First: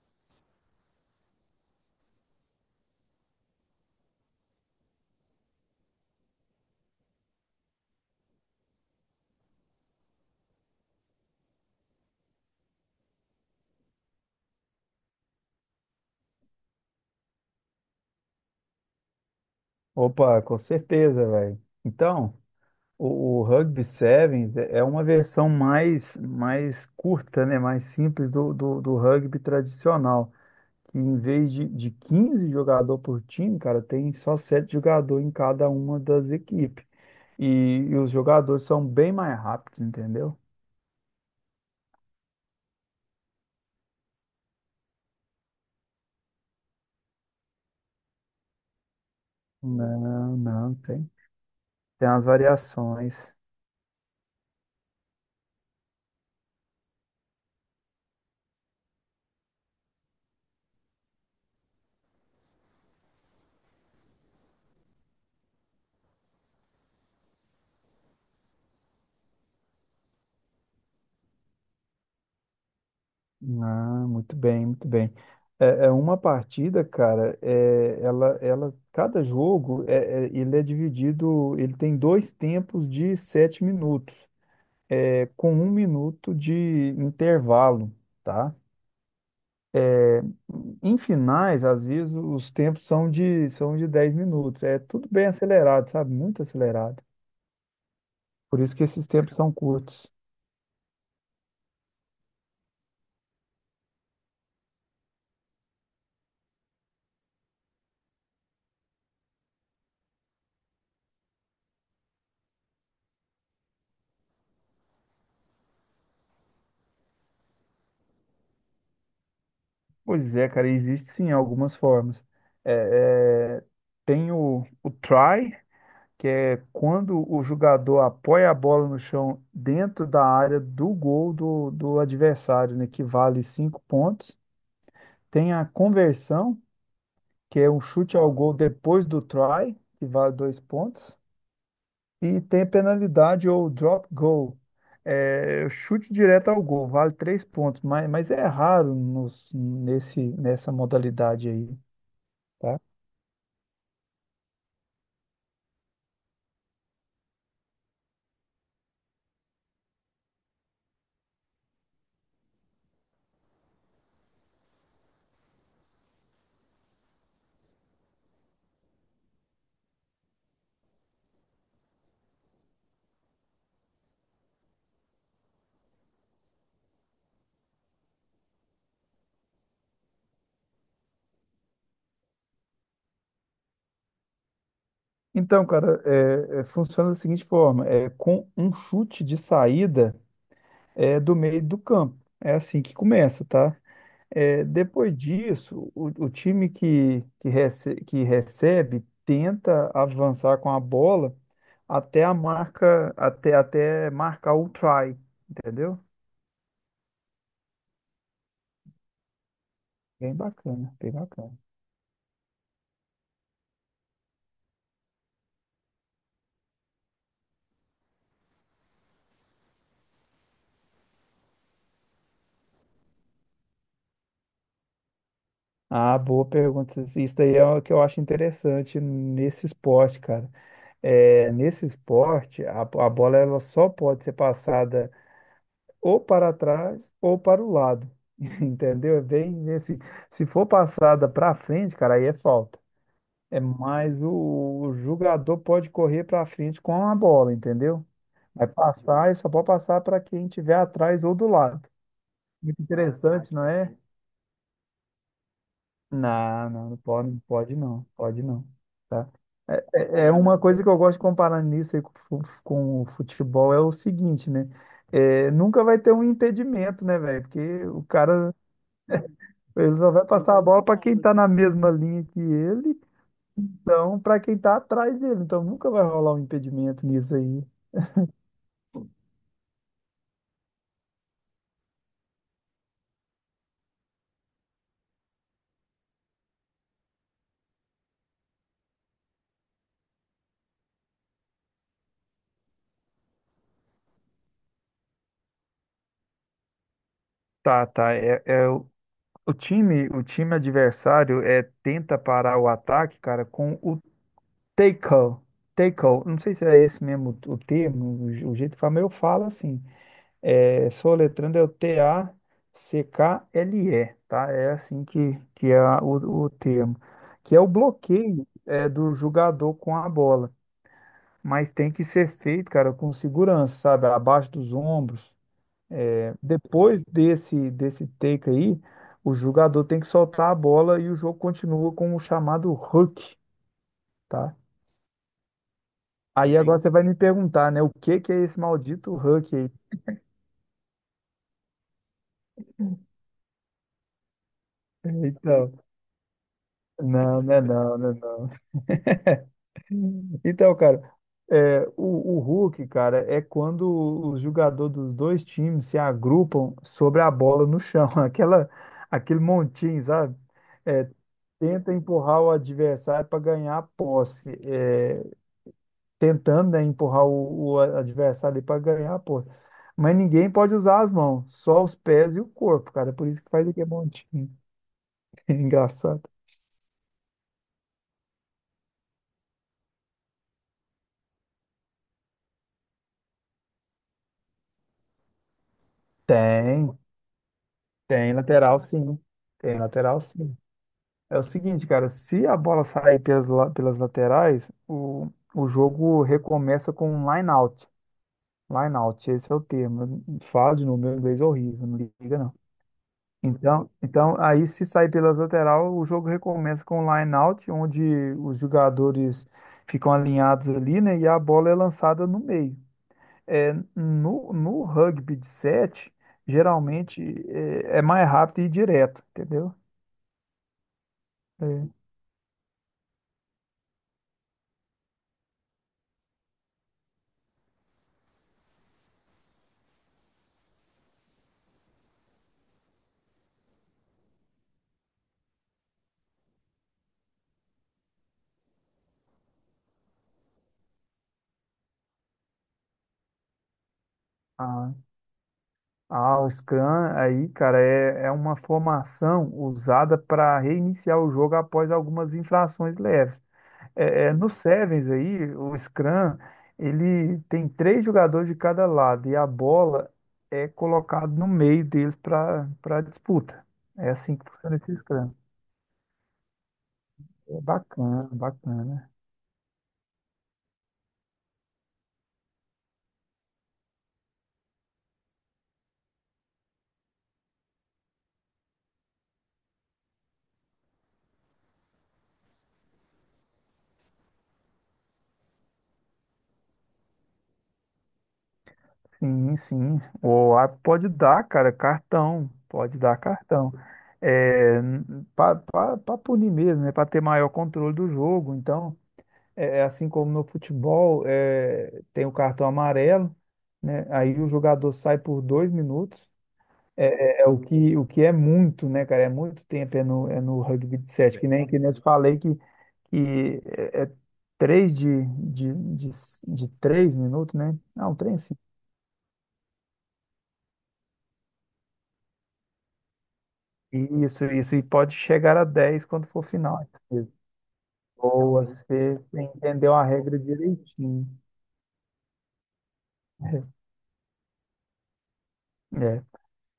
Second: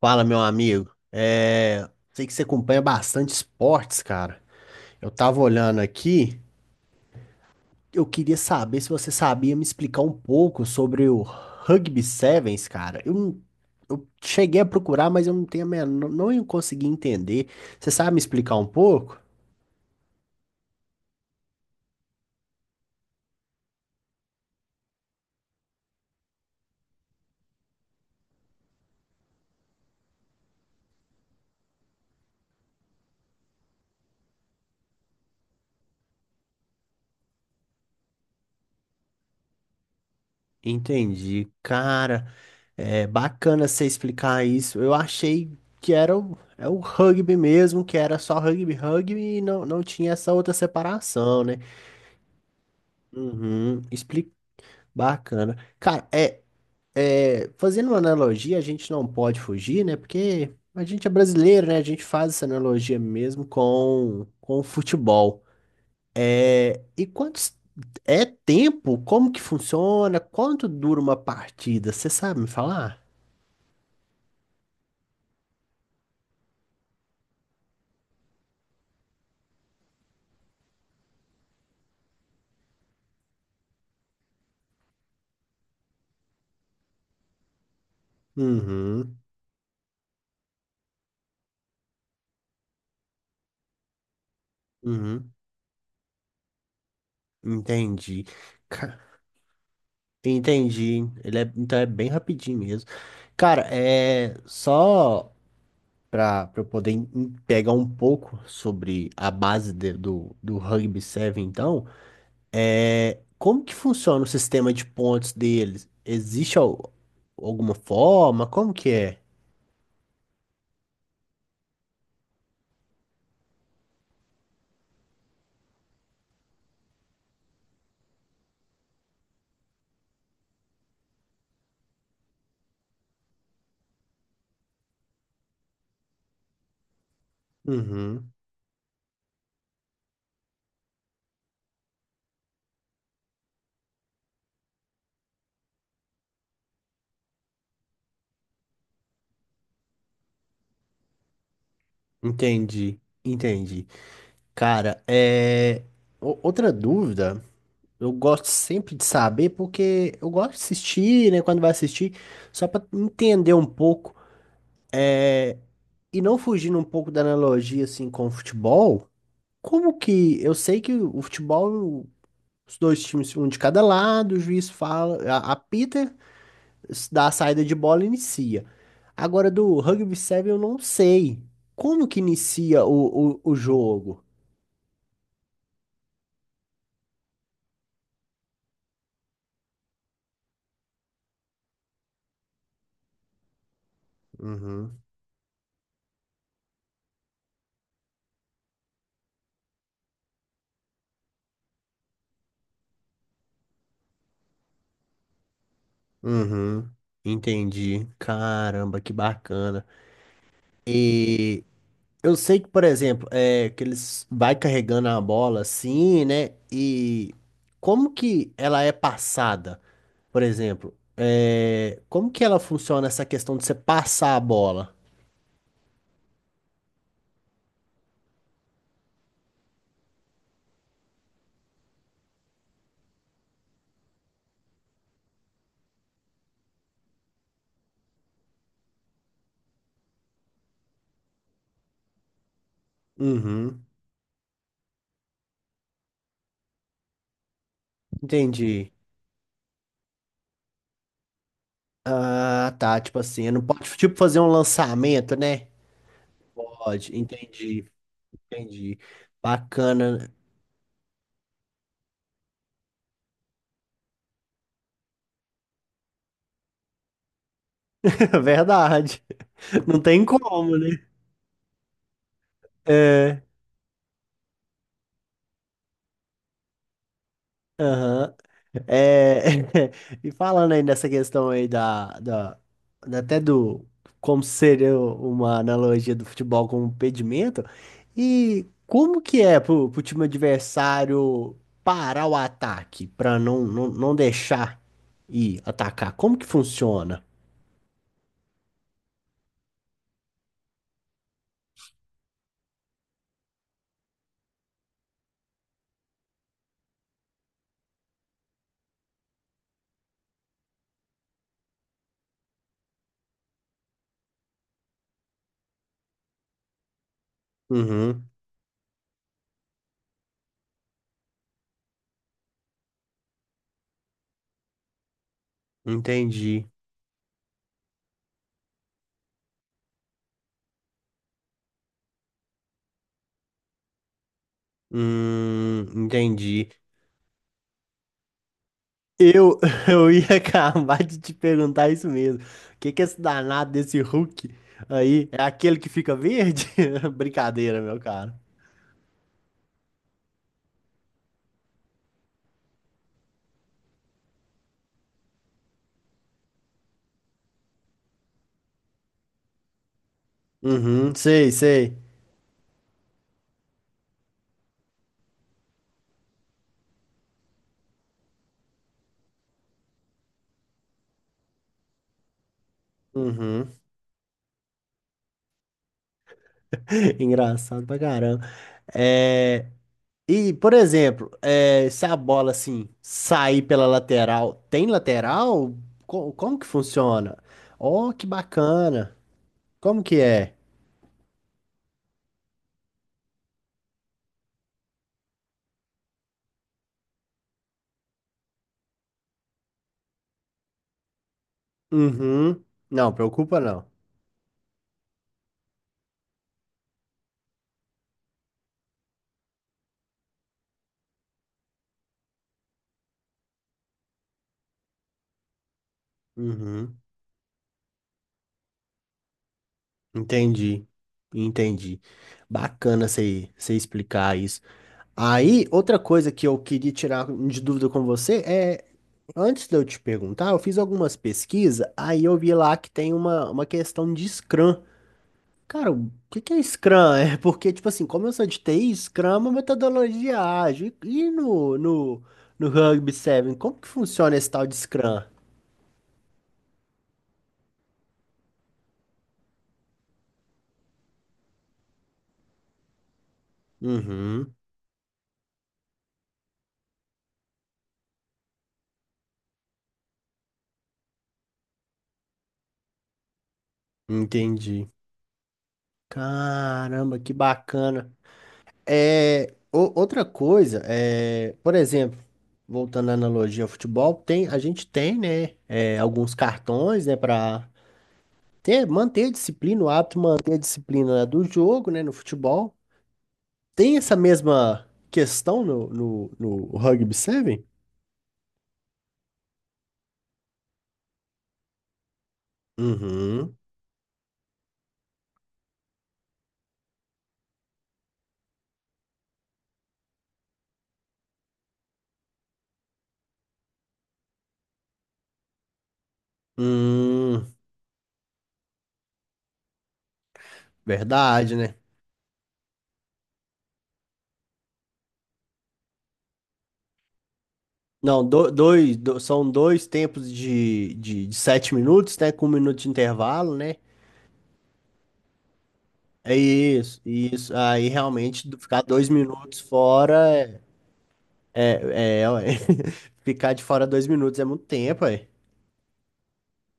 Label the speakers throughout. Speaker 1: Fala, meu amigo. É, sei que você acompanha bastante esportes, cara. Eu tava olhando aqui, eu queria saber se você sabia me explicar um pouco sobre o Rugby Sevens, cara. Eu, não- Eu cheguei a procurar, mas eu não tenho a menor, não consegui entender. Você sabe me explicar um pouco?
Speaker 2: Opa, com certeza, velho. Então, o Rugby Sevens é uma versão mais curta, né? Mais simples do rugby tradicional. Que em vez de 15 jogadores por time, cara, tem só 7 jogadores em cada uma das equipes. E, e os jogadores são bem mais rápidos, entendeu?
Speaker 1: Entendi, cara. É bacana você explicar isso. Eu achei que é o rugby mesmo, que era só rugby e não tinha essa
Speaker 2: Não,
Speaker 1: outra
Speaker 2: não, tem.
Speaker 1: separação, né?
Speaker 2: Tem as variações.
Speaker 1: Uhum, explica. Bacana. Cara, é, é, fazendo uma analogia, a gente não pode fugir, né? Porque a gente é brasileiro, né? A gente faz essa analogia mesmo com o futebol. É, e quantos é tempo? Como que funciona? Quanto dura uma partida? Você sabe me falar?
Speaker 2: Ah, muito bem, muito bem. É uma partida, cara, cada jogo, ele é dividido, ele tem dois tempos de 7 minutos, com 1 minuto de intervalo, tá?
Speaker 1: Uhum,
Speaker 2: Em finais, às vezes, os tempos são de 10 minutos. É tudo bem
Speaker 1: uhum,
Speaker 2: acelerado, sabe? Muito acelerado.
Speaker 1: entendi.
Speaker 2: Por isso que
Speaker 1: Ca-
Speaker 2: esses tempos são curtos.
Speaker 1: Entendi. Ele é, então é bem rapidinho mesmo. Cara, é só, para eu poder pegar um pouco sobre a base do Rugby 7, então, é, como que funciona o sistema de pontos deles? Existe alguma forma? Como que é?
Speaker 2: Pois é, cara, existe sim algumas formas. É, é, tem o try, que é quando o jogador apoia a bola no chão dentro da área do gol do adversário, né, que vale 5 pontos. Tem a conversão, que é um chute ao
Speaker 1: Uhum,
Speaker 2: gol depois do try, que vale 2 pontos. E tem a penalidade ou drop goal, chute direto ao gol, vale 3 pontos, mas é raro nessa modalidade aí, tá?
Speaker 1: entendi. Cara, é, outra dúvida, eu gosto sempre de saber, porque eu gosto de assistir, né, quando vai assistir, só para entender um pouco, e não fugindo um pouco da analogia, assim, com o futebol. Como que eu sei que o futebol, os dois times, um de cada lado, o juiz fala, apita, dá a saída de bola e inicia. Agora do rugby 7 eu não sei. Como que inicia o jogo?
Speaker 2: Então, cara, funciona da seguinte forma: com um chute de saída. Do meio do campo. É assim que começa, tá? É,
Speaker 1: Uhum,
Speaker 2: depois disso, o time que recebe tenta avançar com a bola até a marca, até marcar o try, entendeu?
Speaker 1: uhum, entendi. Caramba, que bacana.
Speaker 2: Bem bacana, bem bacana.
Speaker 1: E eu sei que, por exemplo, é que eles vai carregando a bola assim, né? E como que ela é passada? Por exemplo, é, como que ela funciona essa questão de você passar a bola?
Speaker 2: Ah, boa pergunta. Isso daí é o que eu acho interessante nesse esporte, cara. Nesse esporte, a bola ela só pode ser passada ou para trás ou para o lado. Entendeu? É bem nesse. Se for passada para frente, cara, aí é falta. É
Speaker 1: Uhum,
Speaker 2: mais o jogador pode correr para frente com a bola, entendeu? Vai
Speaker 1: entendi.
Speaker 2: passar e só pode passar para quem estiver atrás ou do lado.
Speaker 1: Ah,
Speaker 2: Muito
Speaker 1: tá, tipo assim,
Speaker 2: interessante,
Speaker 1: não
Speaker 2: não é?
Speaker 1: pode tipo fazer um lançamento, né?
Speaker 2: Não, não, não
Speaker 1: Pode,
Speaker 2: pode, não pode
Speaker 1: entendi,
Speaker 2: não, pode não.
Speaker 1: entendi.
Speaker 2: Tá? É
Speaker 1: Bacana.
Speaker 2: uma coisa que eu gosto de comparar nisso aí com o futebol é o seguinte, né? Nunca vai ter um impedimento, né, velho? Porque o cara
Speaker 1: Verdade.
Speaker 2: ele
Speaker 1: Não
Speaker 2: só vai
Speaker 1: tem
Speaker 2: passar a
Speaker 1: como,
Speaker 2: bola
Speaker 1: né?
Speaker 2: para quem está na mesma linha que ele,
Speaker 1: É.
Speaker 2: então para quem está atrás dele. Então nunca vai rolar um impedimento nisso aí.
Speaker 1: Aham. É, e falando aí nessa questão aí até do como seria uma analogia do futebol com o pedimento, e como que é pro time adversário parar o ataque para não deixar ir atacar? Como que funciona?
Speaker 2: Tá, tá. É o time adversário tenta parar o ataque, cara, com o tackle. Tackle. Não sei se é esse mesmo o termo, o jeito que fala, mas eu falo assim. Soletrando é o Tackle, tá? É assim que é o termo. Que é o
Speaker 1: Uhum,
Speaker 2: bloqueio do jogador com a bola. Mas tem que ser feito, cara, com segurança, sabe? Abaixo dos ombros.
Speaker 1: entendi.
Speaker 2: Depois desse take aí, o jogador tem que soltar a bola e o jogo continua com o chamado hook, tá? Aí
Speaker 1: Entendi.
Speaker 2: agora você vai me perguntar, né? O que que é esse maldito hook
Speaker 1: Eu,
Speaker 2: aí?
Speaker 1: eu ia acabar de te perguntar isso mesmo. O que que é esse danado desse Hulk aí? É
Speaker 2: Então,
Speaker 1: aquele que fica verde?
Speaker 2: não, não, é
Speaker 1: Brincadeira, meu
Speaker 2: não, não, é
Speaker 1: cara.
Speaker 2: não. Então, cara, é, o, o hook, cara, é quando os jogadores dos dois times se agrupam sobre a bola no chão, aquele montinho, sabe? É,
Speaker 1: Uhum, sei,
Speaker 2: tenta
Speaker 1: sei.
Speaker 2: empurrar o adversário para ganhar a posse, tentando, né, empurrar o adversário para ganhar a posse. Mas ninguém pode usar as mãos, só os pés e o corpo, cara. Por isso que faz
Speaker 1: Uhum.
Speaker 2: aqui é bom. Engraçado.
Speaker 1: Engraçado pra caramba. É... E, por exemplo, é, se a bola assim sair pela lateral, tem lateral? Como que
Speaker 2: Tem,
Speaker 1: funciona? Oh, que
Speaker 2: tem lateral
Speaker 1: bacana.
Speaker 2: sim. Tem
Speaker 1: Como que
Speaker 2: lateral
Speaker 1: é?
Speaker 2: sim. É o seguinte, cara, se a bola sair pelas laterais, o jogo recomeça com um line out. Line out, esse é o termo. Fala de novo, meu inglês é horrível, não liga não.
Speaker 1: Uhum. Não, preocupa não.
Speaker 2: Então, aí se sair pelas lateral, o jogo recomeça com um line-out, onde os jogadores ficam alinhados ali, né? E a bola é lançada no meio. No rugby de sete,
Speaker 1: Uhum.
Speaker 2: geralmente é mais rápido e direto, entendeu?
Speaker 1: Entendi,
Speaker 2: É.
Speaker 1: entendi. Bacana você explicar isso. Aí, outra coisa que eu queria tirar de dúvida com você é, antes de eu te perguntar, eu fiz algumas pesquisas, aí eu vi lá que tem uma questão de Scrum. Cara, o que que é Scrum? É porque, tipo assim, como eu sou de TI, Scrum é uma metodologia ágil. E no Rugby 7, como que funciona esse tal de
Speaker 2: Ah,
Speaker 1: Scrum?
Speaker 2: ah, o Scrum aí, cara, é uma formação usada para reiniciar o jogo após algumas infrações leves. No
Speaker 1: Uhum,
Speaker 2: Sevens aí, o Scrum, ele tem três jogadores de cada lado e a bola é colocada no meio deles para disputa. É assim que funciona
Speaker 1: entendi.
Speaker 2: esse Scrum.
Speaker 1: Caramba, que
Speaker 2: É
Speaker 1: bacana.
Speaker 2: bacana, bacana.
Speaker 1: É, outra coisa, é, por exemplo, voltando à analogia ao futebol, tem, a gente tem, né, é, alguns cartões, né, para ter, manter a disciplina, o hábito de manter a disciplina do jogo, né, no futebol. Tem essa mesma questão no Rugby 7?
Speaker 2: Sim, sim. O árbitro pode dar, cara, cartão. Pode dar
Speaker 1: Uhum.
Speaker 2: cartão. É, para punir mesmo, né? Para ter maior controle do jogo. Então, é assim como no futebol, tem o cartão amarelo, né? Aí o jogador sai por 2 minutos. É, é- é
Speaker 1: Hum,
Speaker 2: o que, o que é muito, né, cara? É muito tempo, é no rugby de sete, que
Speaker 1: verdade,
Speaker 2: nem,
Speaker 1: né?
Speaker 2: que nem eu te falei que é três de 3 minutos, né? Não,
Speaker 1: Não,
Speaker 2: três sim.
Speaker 1: dois, são dois tempos de 7 minutos, né, com 1 minuto de intervalo, né?
Speaker 2: Isso, e pode chegar a 10 quando
Speaker 1: É
Speaker 2: for final.
Speaker 1: isso, isso. Aí realmente
Speaker 2: Boa,
Speaker 1: ficar dois
Speaker 2: você
Speaker 1: minutos
Speaker 2: entendeu a
Speaker 1: fora
Speaker 2: regra direitinho.
Speaker 1: ué. Ficar de fora 2 minutos é muito tempo, ué.
Speaker 2: É.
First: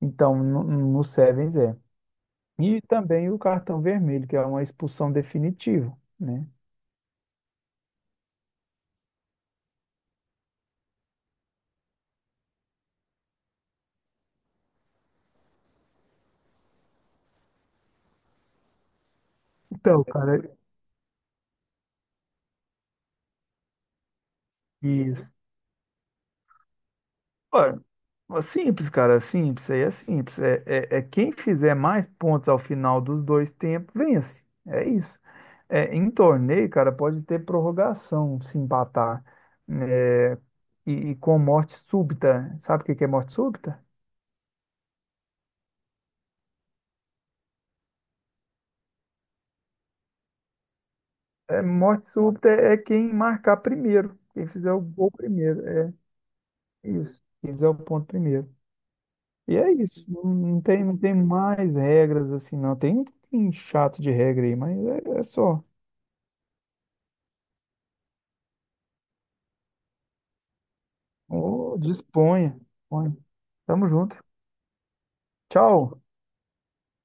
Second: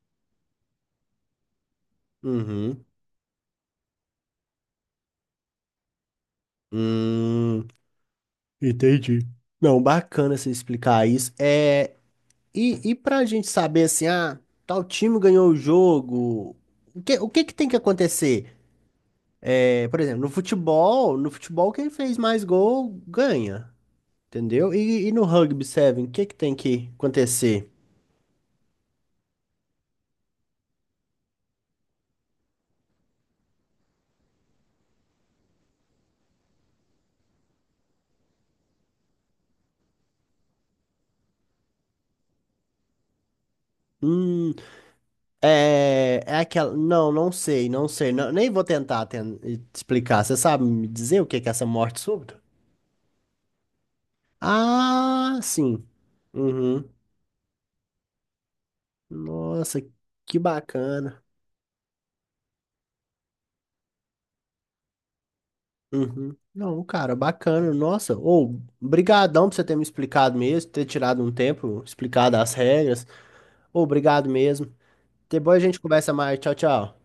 Speaker 2: Então, no Sevens é. E
Speaker 1: Uhum.
Speaker 2: também o cartão vermelho, que é uma expulsão definitiva, né?
Speaker 1: Hum, entendi. Não, bacana você explicar isso. É, e pra gente saber assim, ah, tal time ganhou o jogo. O que tem que acontecer? É, por
Speaker 2: Então,
Speaker 1: exemplo, no
Speaker 2: cara,
Speaker 1: futebol, no futebol quem fez mais gol ganha, entendeu? E no
Speaker 2: isso.
Speaker 1: rugby Seven, o que que tem que acontecer?
Speaker 2: Olha, é simples, cara, é simples, aí é simples. Quem fizer mais pontos ao final dos dois tempos, vence. É isso. Em torneio, cara, pode ter prorrogação se empatar. É, e com morte súbita. Sabe o que que é morte súbita?
Speaker 1: Hum. É, é aquela. Não, não sei. Nem vou tentar explicar. Você sabe me dizer o que que é
Speaker 2: É,
Speaker 1: essa morte
Speaker 2: morte
Speaker 1: súbita?
Speaker 2: súbita é quem marcar primeiro. Quem fizer o gol
Speaker 1: Ah,
Speaker 2: primeiro.
Speaker 1: sim.
Speaker 2: É
Speaker 1: Uhum.
Speaker 2: isso. Quem fizer o ponto primeiro. E é
Speaker 1: Nossa,
Speaker 2: isso, não
Speaker 1: que
Speaker 2: não tem, não tem
Speaker 1: bacana.
Speaker 2: mais regras assim, não. Tem um pouquinho chato de regra aí, mas é só.
Speaker 1: Uhum. Não, cara, bacana. Nossa, ou brigadão por você ter me explicado mesmo, ter tirado um
Speaker 2: Ô,
Speaker 1: tempo, explicado as
Speaker 2: disponha,
Speaker 1: regras.
Speaker 2: disponha.
Speaker 1: Ou
Speaker 2: Tamo junto.
Speaker 1: obrigado mesmo. Depois a gente
Speaker 2: Tchau.
Speaker 1: conversa mais. Tchau, tchau.